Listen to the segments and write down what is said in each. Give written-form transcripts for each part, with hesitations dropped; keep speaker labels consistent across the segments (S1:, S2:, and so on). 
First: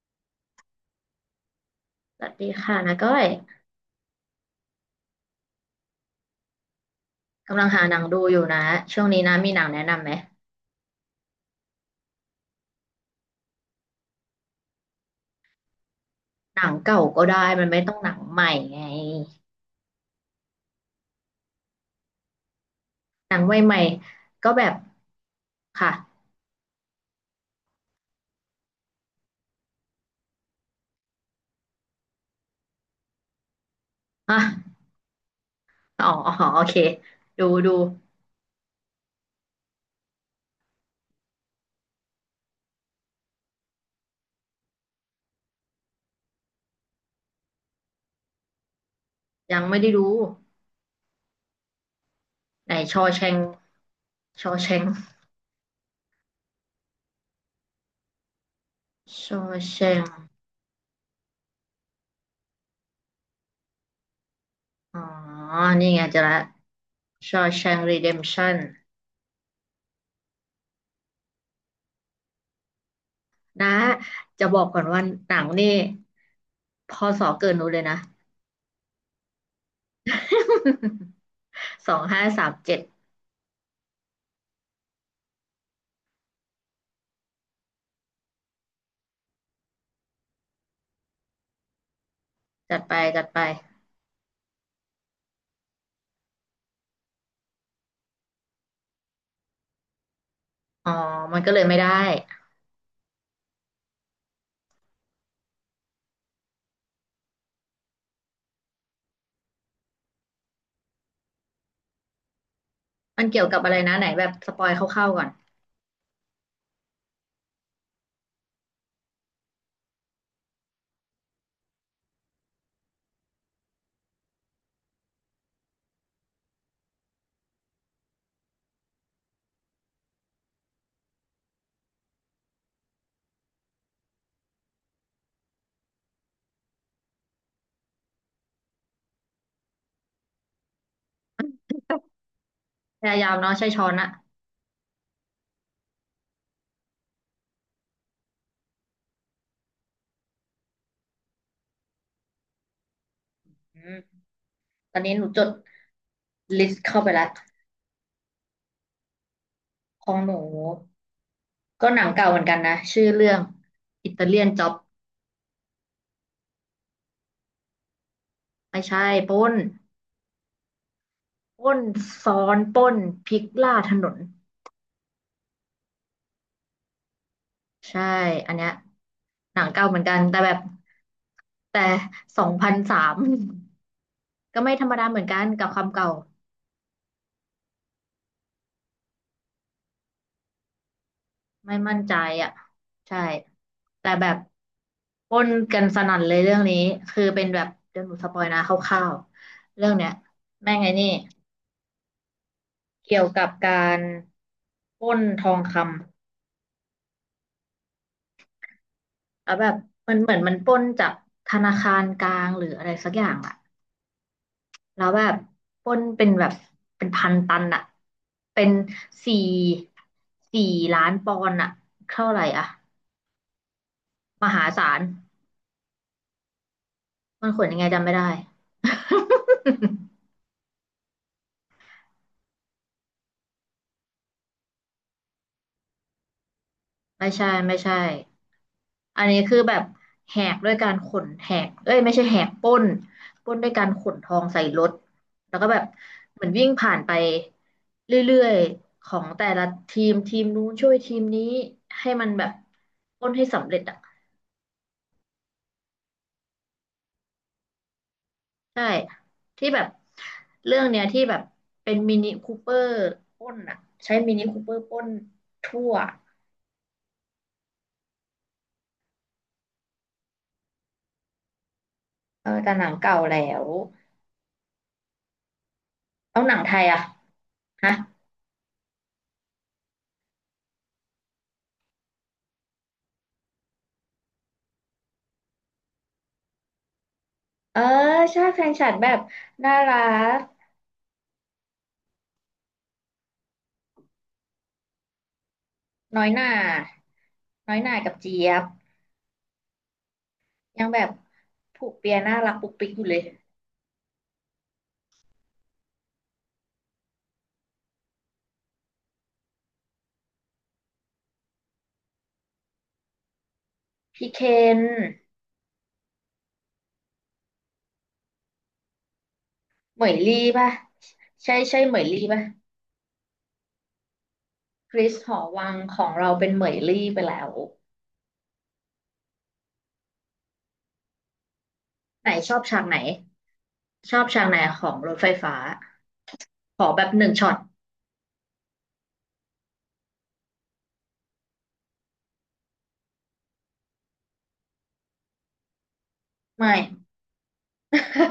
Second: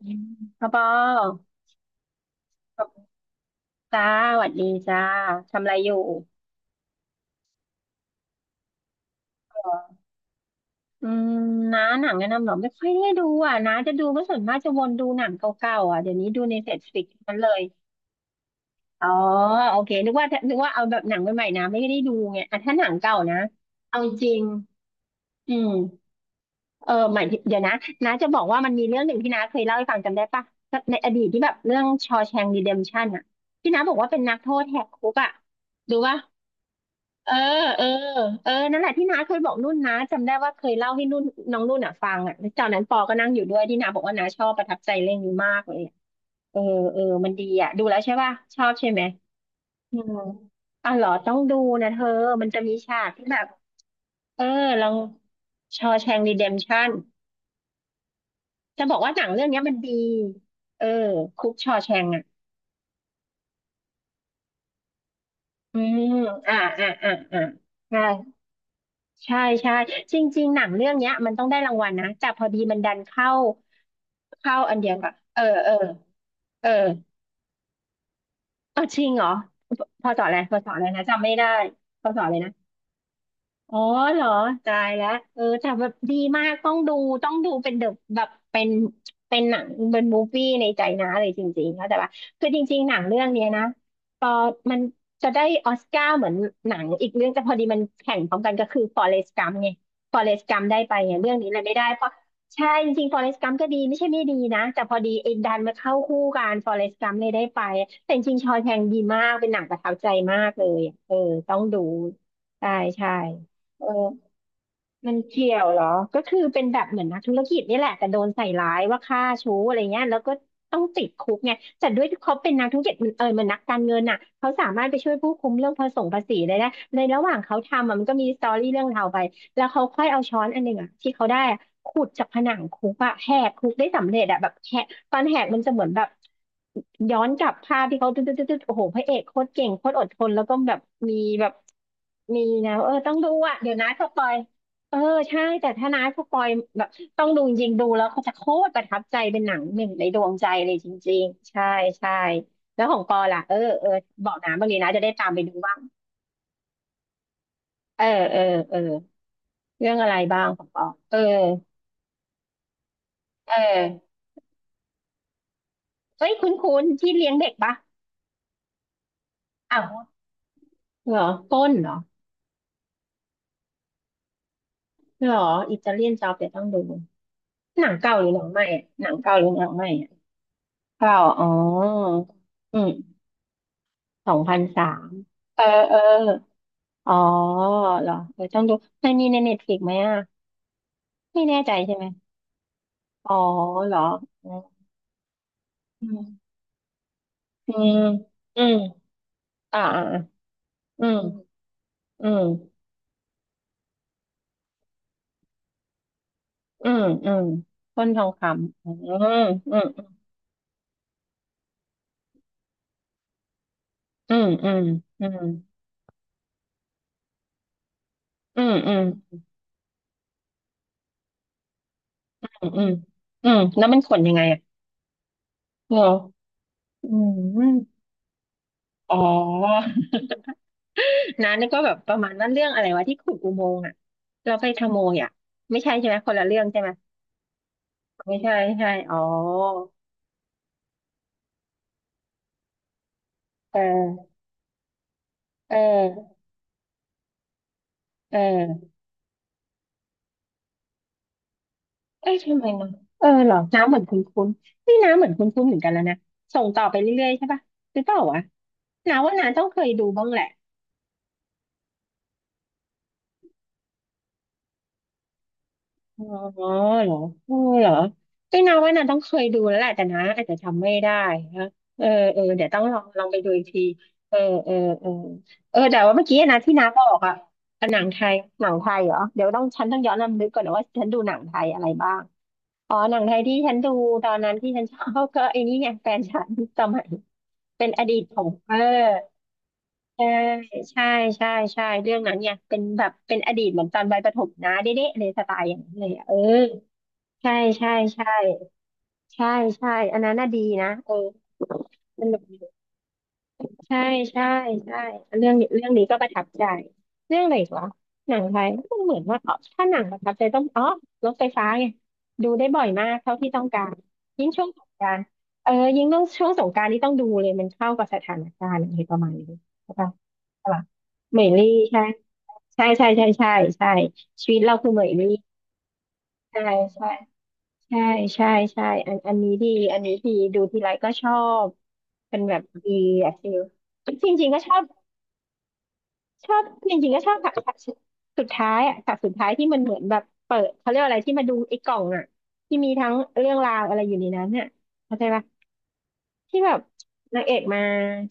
S1: อืมพ่อปอ
S2: สวัสดีค่ะนะก้อย
S1: จ้าสวัสดีจ้าทำอะไรอยู่
S2: กำลังหาหนังดูอยู่นะช่วงนี้นะมีหนังแนะนำไหม
S1: อืมน้าหนังแนะนำเหรอไม่ค่อยได้ดูอ่ะน้าจะดูก็ส่วนมากจะวนดูหนังเก่าๆอ่ะเดี๋ยวนี้ดูใน
S2: หนัง
S1: เน็ตฟลิ
S2: เก่า
S1: ก
S2: ก็
S1: มัน
S2: ได้
S1: เลย
S2: มันไม่ต้องหนังใหม่ไง
S1: อ๋อโอเคนึกว่าเอาแบบหนังใหม่ๆนะไม่ได้ดูไงอ่ะถ้าหนังเก่า
S2: ห
S1: นะ
S2: นังใหม่
S1: เอาจริง
S2: ๆก็แบบ
S1: อืม
S2: ค่ะ
S1: เออหมายถึงเดี๋ยวนะ น้าจะบอกว่ามันมีเรื่องหนึ่งที่น้าเคยเล่าให้ฟังจำได้ปะในอดีตที่แบบเรื่องชอแชงรีเดมชั่นอ่ะที่น้าบอกว่าเป็นนั
S2: อ่ะ
S1: กโทษแหกคุกอ่ะดู
S2: อ๋อ
S1: ปะ
S2: อ๋อโอเค
S1: เออ
S2: ดูดู
S1: เออเออนั่นแหละที่น้าเคยบอกนุ่นนะจำได้ว่าเคยเล่าให้นุ่นน้องนุ่นอ่ะฟังอ่ะแล้วตอนนั้นปอก็นั่งอยู่ด้วยที่น้าบอกว่าน้าชอบประทับใจเรื่องนี้มากเลยอะเออเออมันดีอ่ะดูแล้วใช่ป่ะชอบใช่ไหม
S2: ยังไม่ได้
S1: อื
S2: ดู
S1: มอ๋อเหรอต้องดูนะเธอมันจะ
S2: ไห
S1: มี
S2: นช
S1: ฉา
S2: อ
S1: ก
S2: แช
S1: ที่แบ
S2: ง
S1: บเอ
S2: ช
S1: อ
S2: อแช
S1: ล
S2: ง
S1: องชอแชงรีเดมชั่นจะบอกว่าหนั
S2: ช
S1: ง
S2: อ
S1: เรื่องเนี้ยมั
S2: แช
S1: นดี
S2: ง
S1: เออคุกชอแชงอ่ะ
S2: อ๋อ
S1: อื
S2: นี่
S1: ม
S2: ไงเจะละ
S1: อ่าอ่าอ่า
S2: ช
S1: อ่า
S2: อแชงรี
S1: ใช่
S2: เดมชั่น
S1: ใช่ใช่จริงๆหนังเรื่องเนี้ยมันต้องได้รางวัลนะแต่พอดีมันดันเข้า
S2: นะจะ
S1: เข้า
S2: บอก
S1: อัน
S2: ก่อน
S1: เดียว
S2: ว่า
S1: กับ
S2: หนั
S1: เออ
S2: งนี่
S1: เออเออ
S2: พศเกินหนูเลยนะ
S1: เออจริงเหรอพพอสออะไรนะจำไม่ได้
S2: สอ
S1: พ
S2: ง
S1: อสอ
S2: ห้า
S1: อะไร
S2: สา
S1: นะ
S2: มเจ็ด
S1: อ๋อเหรอตายแล้วเออแต่แบบดีมาก ต้องดูต้องดูเป็นเดอะแบบเป็นเป็นหนังเป็นมูฟวี่ในใจนะเลยจริงๆเข้าใจปะคือจริ
S2: จั
S1: ง
S2: ด
S1: ๆห
S2: ไป
S1: นังเรื่
S2: จั
S1: อ
S2: ด
S1: ง
S2: ไป
S1: เนี้ยนะพอมันจะได้ออสการ์เหมือนหนังอีกเรื่องแต่พอดีมันแข่งพร้อมกันก็คือฟอเรสต์กัมไงฟอเรสต์กัมได้
S2: อ๋อ
S1: ไปไงเรื่อง
S2: มัน
S1: นี้
S2: ก็
S1: เล
S2: เล
S1: ย
S2: ย
S1: ไม่
S2: ไม่
S1: ได้
S2: ได้
S1: เพราะใช่จริงๆฟอเรสต์กัมก็ดีไม่ใช่ไม่ดีนะแต่พอดีไอ้ดันมาเข้าคู่กันฟอเรสต์กัมเลยได้ไปแต่จริงๆชอว์แชงก์ดีมาก เป็นหนังประทับใจมากเลยเออต้องดูใช่ใช่
S2: มันเกี่ยวกับอะไร
S1: เออ
S2: นะไหนแบบสปอยคร่าว
S1: มัน
S2: ๆก่อน
S1: เกี่ยวเหรอก็คือเป็นแบบเหมือนนักธุรกิจนี่แหละแต่โดนใส่ร้ายว่าฆ่าชู้อะไรเงี้ยแล้วก็ต้องติดคุกไงแต่ด้วยที่เขาเป็นนักธุรกิจมันเออมันนักการเงินน่ะเขาสามารถไปช่วยผู้คุมเรื่องภาษีได้นะในระหว่างเขาทำอะมันก็มีสตอรี่เรื่องราวไปแล้วเขาค่อยเอาช้อนอันหนึ่งอ่ะที่เขาได้อะขุดจากผนังคุกอะแหกคุกได้สำเร็จอะแบบแหกตอนแหกมันจะเหมือนแบบย้อนกลับภาพที่เขาตึ๊ดตึ๊ดตึ๊ดตึ๊ดโอ้โหพระเอกโคตรเก่งโคตรอดทนแล้วก็แบบมีแบบมีนะเออ
S2: พ
S1: ต้อง
S2: ยา
S1: ดู
S2: ยามเนาะ
S1: อ่ะ
S2: ใช่
S1: เดี๋ยว
S2: ช้อ
S1: นะ
S2: น
S1: ส
S2: อะ
S1: ปอย เออใช่แต่ถ้าน้าผู้ปอยแบบต้องดูจริงๆดูแล้วเขาจะโคตรประทับใจเป็นหนังหนึ่งในดวงใจเลยจริงๆใช่ใช่แล้วของปอล่ะเออ
S2: อื
S1: เออ
S2: ม
S1: บอกน้าบ้างดีนะ
S2: ตอ
S1: จะ
S2: น
S1: ได้
S2: นี้ห
S1: ตา
S2: นู
S1: มไป
S2: จด
S1: ดูบ้าง
S2: ลิสต์เข้าไปแล้ว
S1: เออเออเออเรื่อง
S2: ข
S1: อะ
S2: อ
S1: ไร
S2: งหนู
S1: บ้างของปอเออ
S2: ก็หนังเก่าเหมือนกันนะชื่อเรื่อง
S1: เออ
S2: อิตาเลียนจ็อบ
S1: เฮ้ยคุ้นๆที่เลี้ยงเด็กปะ
S2: ไม่ใช่ปล้น
S1: อ้าวเหรอต้
S2: ป
S1: น
S2: ล้น
S1: เหรอ
S2: ซ้อนปล้นพลิกล่าถนน
S1: เหรออิตาเลียนจ็อบเดี๋ยวต้องดูหนัง
S2: ใช่
S1: เก่าหรือหนัง
S2: อัน
S1: ใหม่
S2: เนี้ย
S1: อะหนังเก่าหรือ
S2: ห
S1: ห
S2: นั
S1: นั
S2: ง
S1: งให
S2: เก่า
S1: ม่
S2: เหมือน
S1: อะ
S2: กันแต่แบบ
S1: เก่าอ๋อ
S2: แต่สองพัน
S1: อืม
S2: สาม
S1: สองพั
S2: ก็
S1: น
S2: ไม่
S1: สา
S2: ธรรมดา
S1: ม
S2: เหมือนกัน
S1: เออ
S2: กับความ
S1: เออ
S2: เก่า
S1: อ๋อเหรอเออต้องดูมันมีในเน็ตฟลิกไหมอ่ะไม่แน่ใจ
S2: ไม่
S1: ใช่
S2: มั่น
S1: ไหม
S2: ใจอ่ะใช่
S1: อ๋อเหรอ
S2: แต่แบบ
S1: อื
S2: ป้นกันสนั่นเลย
S1: ม
S2: เรื่องนี้คือเป็นแบบ
S1: อืม
S2: เดี๋ยวหนูสปอยนะ
S1: อื
S2: ค
S1: ม
S2: ร่าวๆ
S1: อ่า
S2: เรื่อง
S1: อ่า
S2: เนี้ยแม่งไง
S1: ออื
S2: นี่
S1: มอืม
S2: เกี่ยวกับการปล้นทองค
S1: อืมอืมต้นทองคำอืม
S2: ำแล้วแบ
S1: อื
S2: บ
S1: ม
S2: มันเหมือนมันปล้นจากธนาคารกลางหรืออะไรสักอย่างอะ
S1: อืมอืม
S2: แล้วแบ
S1: อื
S2: บ
S1: ม
S2: ปล้นเป็นแบบเป็นพันตันอะ
S1: อื
S2: เป็น
S1: มอืม
S2: สี่สี่ล้านปอนด์อะเท่าไหร่
S1: อื
S2: อ่ะ
S1: มอืมอืมแล้วมันขนยังไง
S2: ม
S1: อ่ะ
S2: หาศาล
S1: เหรออื
S2: มันขนยังไง
S1: ม
S2: จำไม่ได้
S1: อ๋อ นะนี่ก็แบบประมาณนั้นเรื่องอะไรวะที่ขุดอุโมงค์อ่ะเราไปขโมยอ่ะไม่ใช่ใช่ไหมคนละเรื่องใช่ไหม
S2: ไม่ใช่ไม่ใช่
S1: ไม่ใช่ไม่ใช่อ๋อ
S2: อันนี้คือแบบแหกด้วยการขนแหกเอ้ยไม่ใช่แหกปล้นปล้นด้วย
S1: เอ
S2: การขนท
S1: อ
S2: องใส่รถแล้วก็
S1: เ
S2: แบบ
S1: ออ
S2: เหมือนวิ่งผ่านไปเร
S1: เ
S2: ื่อย
S1: ออ
S2: ๆของแต่ละทีมทีมนู้นช่วยทีมนี้ให้มั
S1: เอ้
S2: น
S1: ย
S2: แบบ
S1: ทำไมเนาะ
S2: ป
S1: เออ
S2: ล้นให้
S1: เหรอ
S2: สำเร็จ
S1: น้ำเห
S2: อ่ะ
S1: มือนคุ้นคุ้นนี่น้ำเหมือนคุ้นคุ้นเหมือนกันแล้วนะ ส่งต่อไปเรื่อยๆใช่ปะหรือเปล่าวะ
S2: ใช่
S1: น้าว่าน้าต้อ
S2: ที่
S1: งเค
S2: แบบ
S1: ยดูบ้างแหละ
S2: เรื่องเนี้ยที่แบบเป็นมินิคูเปอร์ปล้นอ่ะใช้มินิคูเปอร์ปล้นทั่ว
S1: อ๋อเหรอเออเหรอไม่นาว่านาต้องเคยดูแล้วแหละแต่นะอาจจะจำไม่ได้นะเออเออ
S2: เออ
S1: เดี๋ยว
S2: แต่
S1: ต้อ
S2: ห
S1: ง
S2: นัง
S1: ลอง
S2: เก่า
S1: ลองไป
S2: แล้
S1: ดูอีก
S2: ว
S1: ทีเออเออเออเออแต่ว่าเมื่อกี้
S2: เอาหนั
S1: นะ
S2: งไท
S1: ที่นา
S2: ย
S1: บ
S2: อ่ะ
S1: อกอะ
S2: ฮะ
S1: หนังไทยหนังไทยเหรอเดี๋ยวต้องฉันต้องย้อนรำลึกก่อนนะว่าฉันดูหนังไทยอะไรบ้างอ๋อหนังไทยที่ฉันดูตอนนั้นที่ฉันชอบ ก็ไอ้นี่ไงแฟนฉันสมัย
S2: เออ
S1: เป็นอดีตข
S2: ใช่
S1: อง
S2: แฟ
S1: เอ
S2: น
S1: อ
S2: ฉันแบบน่ารั
S1: ใช่
S2: ก
S1: ใช่ใช่ใช่เรื่องนั้นเนี่ยเป็นแบบเป็นอดีตเหมือนตอนวัยประถมนะเด๊ะๆเลยสไตล์อย่างนั้นเลย
S2: น้
S1: อะ
S2: อย
S1: เออ
S2: หน่า
S1: ใช่
S2: น้อยห
S1: ใช่
S2: น่ากับ
S1: ใช่
S2: เจี๊ยบ
S1: ใช่ใช่อันนั้นน่ะดี
S2: ยั
S1: นะ
S2: งแบ
S1: เอ
S2: บ
S1: อ
S2: ผูกเปีย
S1: ส
S2: น่า
S1: นุก
S2: รักปุกปิกอยู่เลย
S1: ใช่ใช่ใช่เรื่องนี้เรื่องนี้ก็ประทับใจเรื่องอะไรอีกวะหนังไทยมันเหมือนว่าอ๋อถ้าหนังประทับใจต้องอ๋อรถไฟฟ้าไงดูได้บ่อยมากเท่าที่ต้องการ
S2: พี่เค
S1: ยิ่งช่วงส
S2: น
S1: งกรานต์เออยิ่งต้องช่วงสงกรานต์นี่ต้องดูเลยมันเข้ากับสถานการณ์อะไรประมาณนี้ใช่
S2: เหม
S1: ปะ
S2: ยลี่
S1: ใช่
S2: ป่ะ
S1: ปะเหมย
S2: ใช่
S1: ลี่
S2: ใช่เหม
S1: ใช่
S2: ยลี่ป่ะ
S1: ใช่ใช่ใช่ใช่ใช่ชีวิตเราคือ
S2: ค
S1: เหม
S2: ริ
S1: ย
S2: ส
S1: ลี่
S2: หอวังของเราเป็น
S1: ใช่
S2: เหมยลี่
S1: ใช่
S2: ไปแล้ว
S1: ใช่ใช่ใช่อันอันนี้ดีอันนี้ดีดูทีไรก็ชอบ
S2: ไหน
S1: เป็น
S2: ช
S1: แบ
S2: อ
S1: บ
S2: บฉาก
S1: ดี
S2: ไหน
S1: อะฟิล
S2: ชอบ
S1: จ
S2: ฉา
S1: ริ
S2: ก
S1: งๆ
S2: ไหน
S1: ก็ชอบ
S2: ของรถไฟฟ้า
S1: ชอบ
S2: ขอ
S1: จ
S2: แบ
S1: ริ
S2: บ
S1: งๆก็
S2: ห
S1: ช
S2: นึ่ง
S1: อบ
S2: ช็
S1: ฉา
S2: อ
S1: ก
S2: ต
S1: ฉากสุดท้ายอะฉากสุดท้ายที่มันเหมือนแบบเปิดเขาเรียกอะไรที่มาดูไอ้กล่องอ่ะที่มีทั้งเรื่องราวอะไรอยู่ในนั้นเนี่ยเข้าใจปะที่แบ
S2: ไม่
S1: บนางเอกมา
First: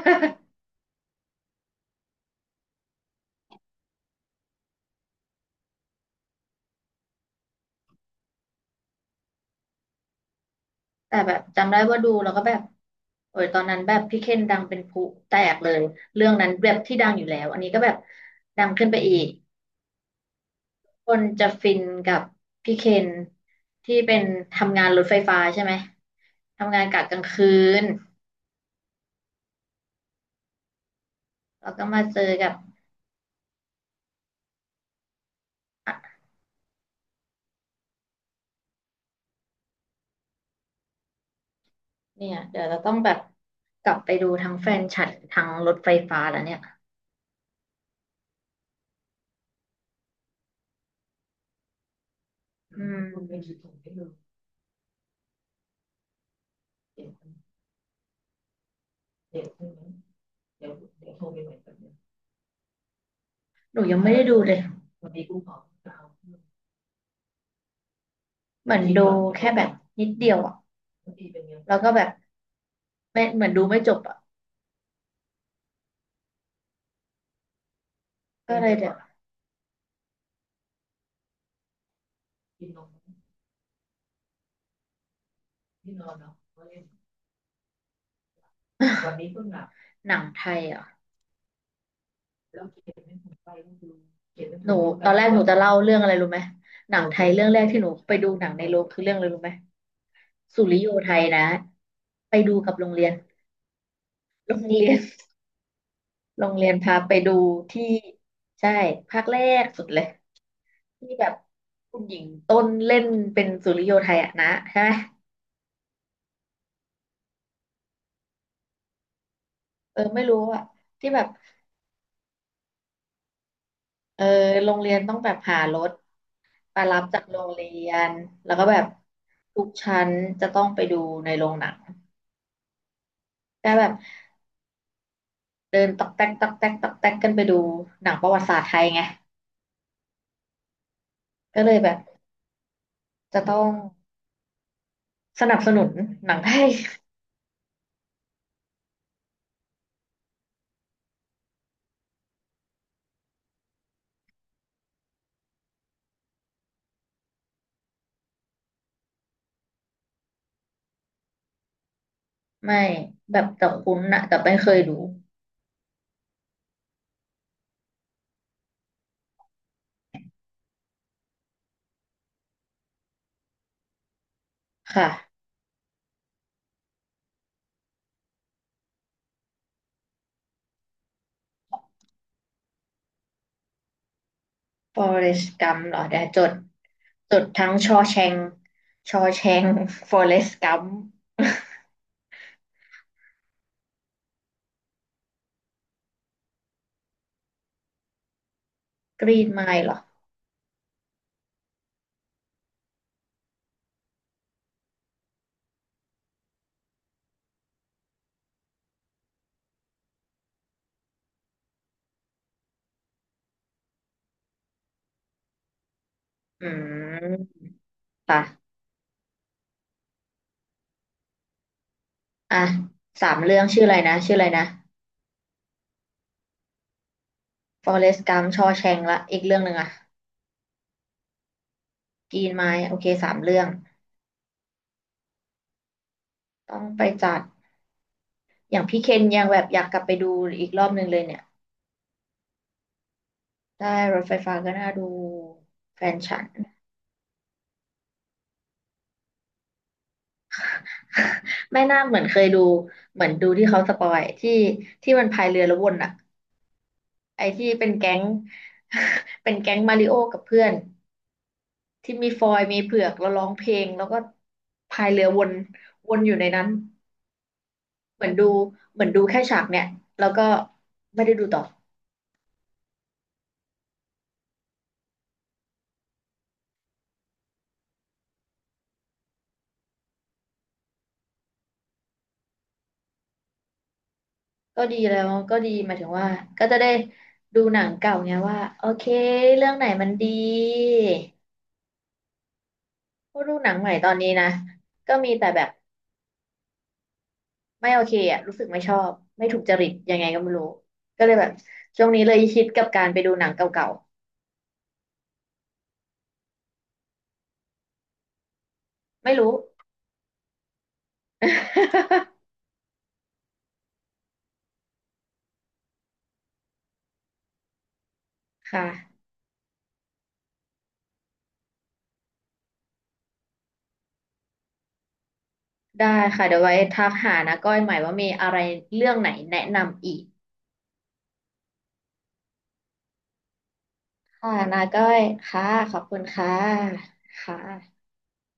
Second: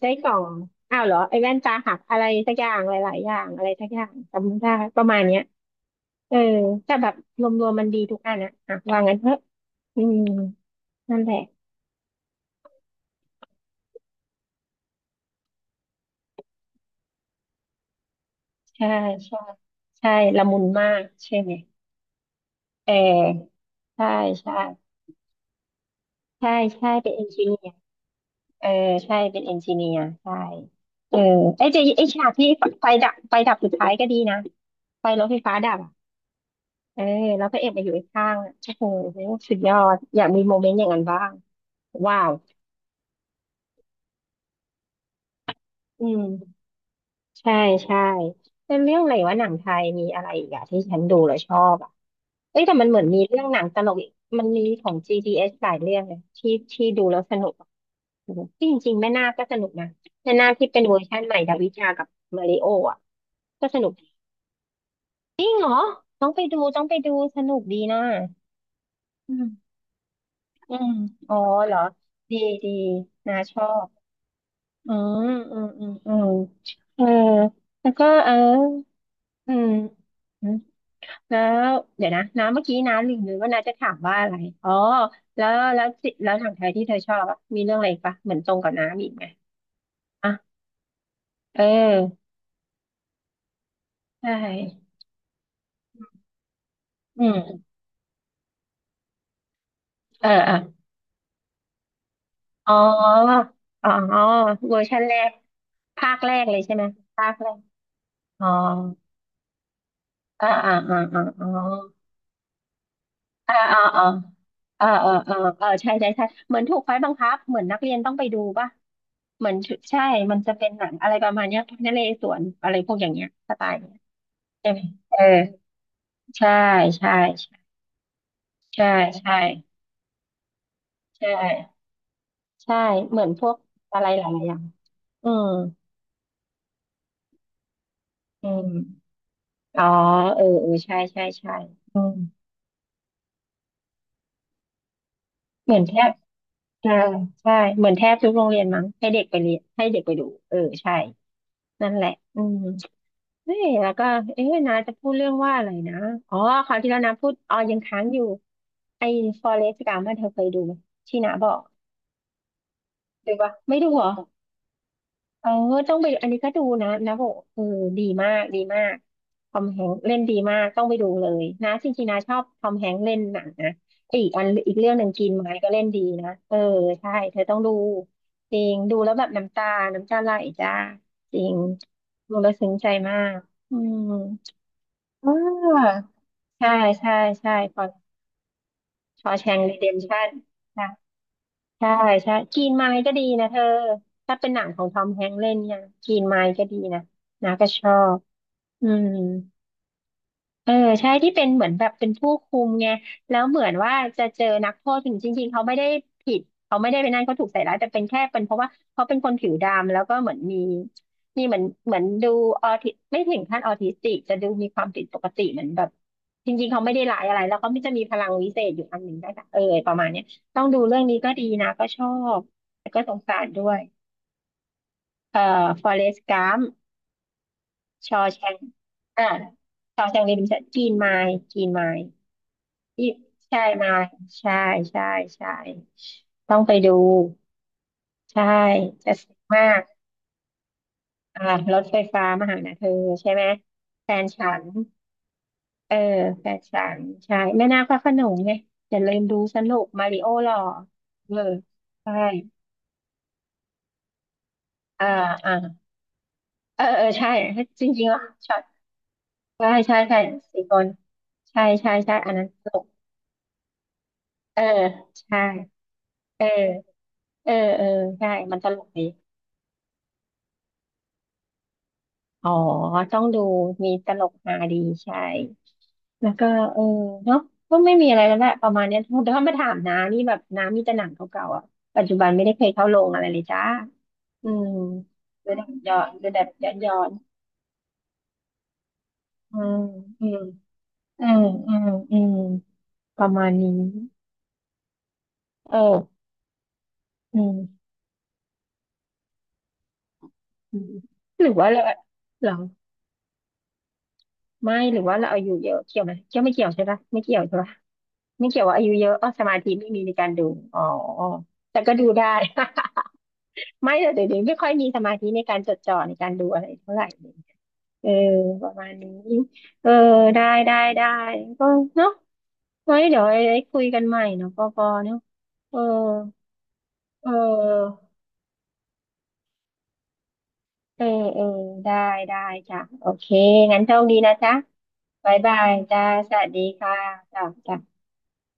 S1: ได้กล่อ งอ้าวเหรอไอ้แว่นตาหักอะไรสักอย่างหลายๆอย่างอะไรสักอย่างจำไม่ได้ประมาณเนี้ยเออแต่แบบรวมๆมันดีทุกอันอะอ่ะว่างั้นเถอะอืม
S2: แต่
S1: นั่นแห
S2: แบ
S1: ละ
S2: บจำได้ว่าดูแล้วก็แบบโอ้ยตอนนั้นแบบพี่เคนดังเป็นพลุแตกเลยเรื่องนั้นแบบที่ดังอยู่แล้วอันนี้ก็แบบดัง
S1: ใช่
S2: ขึ้นไปอีก
S1: ใช่ใช่ละมุนมาก
S2: คน
S1: ใช่
S2: จะ
S1: ไหม
S2: ฟินกับพี่เค
S1: เอ
S2: น
S1: อ
S2: ที่
S1: ใช่
S2: เป็น
S1: ใช่
S2: ทำงานรถไฟฟ้าใช่ไหม
S1: ใช่
S2: ทำงาน
S1: ใช่
S2: กะ
S1: เป็น
S2: กลา
S1: เอ
S2: ง
S1: นจิ
S2: คื
S1: เนีย
S2: น
S1: เออใช่เป็นเอนจิเนียร์ใช่เออ
S2: แล้วก็มา
S1: ไอ้
S2: เจ
S1: ฉาก
S2: อ
S1: ที่
S2: กับ
S1: ไฟดับไฟดับสุดท้ายก็ดีนะไฟรถไฟฟ้าดับอะ
S2: อ่ะ
S1: เออแล้วพระเอกมาอยู่ข้างๆอะโอ้โหสุดยอดอยากมีโมเมนต์อย่างนั้นบ้างว้า
S2: เนี่
S1: ว
S2: ยเดี๋ยวเราต้องแบบกลับไปดูทั้งแฟนฉันทั้งรถไฟ
S1: อื
S2: ฟ้าแล้วเนี่ย
S1: มใช่ใช่เป็นเรื่องอะไรวะหนังไทยมีอะไรอีกอะที่ฉันดูแล้วชอบอะ เอ้ยแต่มั
S2: อื
S1: นเหมือนมีเรื่องหนั
S2: ม
S1: งตลกอีกมันมีของ GDS หลายเรื่องเลยที่ดูแล้วสนุกอะที่จริงๆแม่นาคก็สนุกนะแม่นาคที่เป็นเวอร์ชันใหม่ดาวิชากับมาริโออ่ะก็
S2: ห
S1: ส
S2: นู
S1: นุก
S2: ยังไม่ได้ดูเลยเห
S1: จริงเหรอต้องไปดูต้องไปดูสนุกดีนะ
S2: มือนดู
S1: อื
S2: แค่แบ
S1: ม
S2: บนิดเดียวอ่ะ
S1: อืมอ๋อเหร
S2: แล้
S1: อ
S2: วก็แบบ
S1: ดีดี
S2: ไม่
S1: นา
S2: เหมือน
S1: ช
S2: ดู
S1: อ
S2: ไม่
S1: บ
S2: จบอ่ะ
S1: อืมอืมอืมอืมเออแล้วก็เออ
S2: ก็เลยเดี๋ยว
S1: อืม แล้วเดี๋ยวนะน้าเมื่อกี้น้าลืมเลยว่าน้าจะถามว่าอะไรอ๋อแล้วแล้วจิแล้วหนังไทยที่เธอชอบอะมีเรื่องอะไรอีกปะเหมือนตรงกับน้ามีอีกไหม
S2: หนัง
S1: อ่ะ
S2: ไทยอ่ะ
S1: เออ
S2: หมด
S1: ใช่
S2: หนูตนอวนแรกหหนูจะเล่าเรื่องอะไรรู้ไหมหนังไท
S1: อื
S2: ยเรื่องแร
S1: ม
S2: กที่หนูไปดูหนังในโรงคือเรื่องอะไรรู้ไหม
S1: เออเออ
S2: สุริโยไทยนะไปดู
S1: อ๋
S2: กับโรงเรียน
S1: ออ๋อ
S2: โรง
S1: เวอ
S2: เรี
S1: ร์
S2: ย
S1: ชั
S2: น
S1: นแรกภาคแร
S2: โร
S1: ก
S2: ง
S1: เลย
S2: เรีย
S1: ใช่
S2: น
S1: ไหม
S2: พาไป
S1: ภา
S2: ดู
S1: คแรก
S2: ที่
S1: อ๋อ
S2: ใช่ภาคแรกสุดเลย
S1: อ่าอ่าอ่า
S2: ที่
S1: อ่า
S2: แบบ
S1: อ๋อ
S2: คุณหญิงต้นเล่นเป็น
S1: อ่า
S2: สุ
S1: อ่า
S2: ริโย
S1: อ่า
S2: ไทยอะนะใช่
S1: อ่า
S2: ไหม
S1: อ่าอ่าอ่าใช่ใช่ใช่เหมือนถูกไฟบังคับเหมือนนักเรียนต้องไปดูป่ะเหมือน
S2: เอ
S1: ใช่
S2: อไม่
S1: มั
S2: รู้
S1: นจะ
S2: อะ
S1: เป็นหนังอะ
S2: ที่
S1: ไร
S2: แบ
S1: ป
S2: บ
S1: ระมาณเนี้ยพนเรศวรอะไรพวกอย่างเงี้ยสไตล์เนี้ย
S2: เออโร
S1: ใช่ไห
S2: ง
S1: ม
S2: เรียนต้อ
S1: เอ
S2: ง
S1: อ
S2: แบบหารถ
S1: ใช่
S2: ไปรับ
S1: ใช่
S2: จากโรงเรียน แล้วก็แบ
S1: ใช่
S2: บ
S1: ใช่
S2: ทุกชั้นจะต้องไปดู
S1: ใช
S2: ในโรงหนัง
S1: ่ใช่เหมือนพวก
S2: ก็แบบ
S1: อะไรหลายๆอย่างอืม
S2: เดินตอกแตกตอกแตกตอกแตกกันไปดูหนังประวั
S1: อื
S2: ติศาสตร์
S1: ม
S2: ไทยไง
S1: อ๋อเออเออใช่ใช่ใช่
S2: ก็เลยแบ
S1: อื
S2: บ
S1: ม
S2: จะต้องสนับส
S1: เหมือน
S2: นุน
S1: แทบ
S2: หนังไทย
S1: ใช่ใช่เหมือนแทบทุกโรงเรียนมั้งให้เด็กไปเรียนให้เด็กไปดูเออใช่นั่นแหละอืม เอ๊ะแล้วก็เอ๊ะนาจะพูดเรื่องว่าอะไรนะอ๋อคราวที่แล้วนาพูดอ๋อยังค้างอยู่ไอ้ Forrest Gump อะเธอเคยดูไหมที่นาบอก
S2: ไม่
S1: ดู
S2: แบบ
S1: ปะ
S2: แต่
S1: ไม่ดู
S2: คุ้น
S1: เหรอ
S2: นะแต่ไม่เคยดู
S1: เออต้องไปดูอันนี้ก็ดูนะนะบอกเออดีมากดีมากทอมแฮงค์เล่นดีมากต้องไปดูเลยนะจริงๆนาชอบทอมแฮงค์เล่นหนังนะไอ้อีกอันอีกเรื่องหนึ่
S2: ค่ะ
S1: งกินไม้ก็เล่นดีนะเออใช่เธอต้องดูจริงดูแล้วแบบน้ำตาน้ำตาไหลจ้าจริงดูแล้วซึ้งใจมากอืมอ่า
S2: Forrest Gump เหรอเดี๋ยวจด
S1: ใช่ใช่
S2: จด
S1: ใช่
S2: ทั้ง
S1: พอ
S2: ชอแชงชอ
S1: ชอ
S2: แช
S1: แชง
S2: ง
S1: รีเดมชั่น
S2: Forrest
S1: ค่ะ
S2: Gump
S1: ใช่ใช่กรีนไมล์ก็ดีนะเธอ ถ้าเป็นหนังของทอมแฮงค์เล่นเนี่ยกรีนไมล์ก็ดีนะนะก็ชอบอืม
S2: Green Mile เหรอ
S1: เออใช่ที่เป็นเหมือนแบบเป็นผู้คุมไงแล้วเหมือนว่าจะเจอนักโทษถึงจริงๆเขาไม่ได้ผิดเขาไม่ได้เป็นนั่นเขาถูกใส่ร้ายแต่เป็นแค่เป็นเพราะว่าเขาเป็นคนผิวดำแล้วก็เหมือนมีมีเหมือนเหมือนดูออทิไม่ถึงขั้นออทิสติกจะดูมีความผิดปกติเหมือนแบบจ
S2: อื
S1: ริงๆเขาไม่ได้ร้ายอะ
S2: ม
S1: ไรแล้วเขาไม่จะมีพลัง
S2: ค่ะ
S1: วิเศษอยู่อันหนึ่งได้ค่ะเออประมาณเนี้ยต้องดูเรื่องนี้ก็ดีนะก็ชอบ
S2: อ่ะ
S1: แต่ก็สง
S2: สา
S1: สา
S2: ม
S1: ร
S2: เรื่อ
S1: ด้
S2: ง
S1: วย
S2: ชื่ออะไรนะชื่ออะไรนะ
S1: เอ่อฟอเรสต์กัม
S2: ฟอเร
S1: ชอ
S2: สต์กั
S1: แช
S2: ม
S1: ง
S2: ชอแชงละ
S1: อ่า
S2: อีกเรื่องหนึ่งอะ
S1: ชอแชงรีเดมชั่นกรีนไมล์กรีนไมล์
S2: กีนไม้โอ
S1: อี
S2: เค
S1: ฟ
S2: สาม
S1: ใช่
S2: เรื่อง
S1: มายใช่ใช่ใช่ต้องไป
S2: ต้อง
S1: ดู
S2: ไปจัด
S1: ใช่
S2: อย่างพี่เค
S1: จะส
S2: น
S1: นุก
S2: ยังแบ
S1: มา
S2: บอยากก
S1: ก
S2: ลับไปดูอีกรอบหนึ่งเลยเนี่
S1: อ่า
S2: ย
S1: รถไฟฟ้ามาหานะเธอใช่ไหม
S2: ได้
S1: แฟ
S2: ร
S1: น
S2: ถไฟ
S1: ฉั
S2: ฟ้า
S1: น
S2: ก็น่าดู
S1: เออ
S2: แฟนฉั
S1: แฟ
S2: น
S1: นฉันใช่แม่นาคพระโขนงไงอย่าลืมดูสนุกมาริโอหล่อเออ
S2: ไม่น่า
S1: ใช่
S2: เหมือนเคยดูเหมือนดูที่เขาสปอยที่
S1: อ่า
S2: ที่มันพาย
S1: อ่า
S2: เรือแล้ววนอะ
S1: เออเออใช่
S2: ไอที่
S1: จ
S2: เป็น
S1: ริง
S2: แก๊
S1: ๆอ่ะ
S2: ง
S1: ช็อต
S2: เป็น
S1: ใช่
S2: แก๊งมา
S1: ใช่
S2: ริโอ
S1: ใช่
S2: กับเพื่
S1: สี่
S2: อน
S1: คนใช่ใช่
S2: ที่
S1: ใช่
S2: มี
S1: อัน
S2: ฟ
S1: นั้น
S2: อย
S1: ต
S2: ล์มี
S1: ลก
S2: เผือกแล้วร้องเพลงแล้วก็
S1: เออ
S2: พายเรือ
S1: ใช่
S2: วนวนอยู่
S1: เอ
S2: ใน
S1: อ
S2: นั้น
S1: เออเออ
S2: เหมื
S1: ใช่
S2: อนดู
S1: มันตลก
S2: เห
S1: ดี
S2: มือนดูแค่ฉากเนี่ยแล้วก็ไม่ได้ดูต่อ
S1: อ๋อ ต้องดูมีตลกฮาดีใช่ แล้วก็เออเนาะก็ไม่มีอะไรแล้วแหละประมาณเนี้ยแต่ถ้ามาถามน้านี่แบบน้ามีแต่หนังเก่าๆอ่ะปัจจุบันไม่ได้เคยเข้าโรงอะไรเลยจ้าอืม
S2: ก็ดีแล้ว
S1: ดู
S2: ก็
S1: แบบ
S2: ดีห
S1: ย้
S2: มา
S1: อ
S2: ยถึ
S1: น
S2: ง
S1: ดู
S2: ว่า
S1: แบบ
S2: ก็
S1: ย้อน
S2: จะได้
S1: ย้อน
S2: ดูหนังเก่าไงว่าโอเค
S1: อื
S2: เรื่อง
S1: ม
S2: ไหนมัน
S1: อื
S2: ดี
S1: มอืมอืมอืมประ
S2: เพ
S1: มา
S2: ราะ
S1: ณ
S2: ดูห
S1: นี้
S2: นังใหม่ตอนนี้นะก็มีแต่แบบ
S1: เอออืม
S2: ไม่โอเคอ่ะรู้สึกไม่ชอบไม่ถูกจริตยังไงก็ไม่รู้
S1: อืม
S2: ก็เลย
S1: ห
S2: แบ
S1: รื
S2: บ
S1: อว่าเรา
S2: ช่วงนี้เลย
S1: เหรอ
S2: คิดกับการไปดูหนังเก่า
S1: ไม่หรือว่าเราอายุเยอะเกี่ยวไหมเกี่ยวไม่เกี่ยวใช่ปะไม่เกี่ยวใช่ปะ ไม่เกี่ยวว่าอายุเยอะ
S2: ๆ
S1: อ๋อ
S2: ไม่
S1: ส
S2: รู้
S1: มาธิไม่มีในการดูอ๋อแต่ก็ดูได้ ไม่แต่เดี๋ยวนี้ไม่ค่อยมีสมาธิในการจดจ่อในการดูอะไรเท่าไหร่เลยเออป ระมาณนี้
S2: ค่ะ
S1: เออได้ได้ได้ก็เนาะไว้เดี๋ยวไอ้คุยกันใหม่เนาะปอปอเนาะเออ
S2: ได้ค่ะเดี๋ยวไว้ทัก
S1: เ
S2: หานะก้อยใหม่
S1: ออ
S2: ว่ามีอะไรเรื่องไหนแนะนำอีก
S1: เออเออได้ได้จ้ะโอเคงั้นโชคดีนะ
S2: ค่ะ
S1: จ๊ะ
S2: นาก้อย
S1: บายบา
S2: ค่ะ
S1: ย
S2: ขอ
S1: จ้า
S2: บคุณ
S1: สวัส
S2: ค่ะ
S1: ดีค่ะ
S2: ค
S1: จ้ะจ้ะ
S2: ่ะ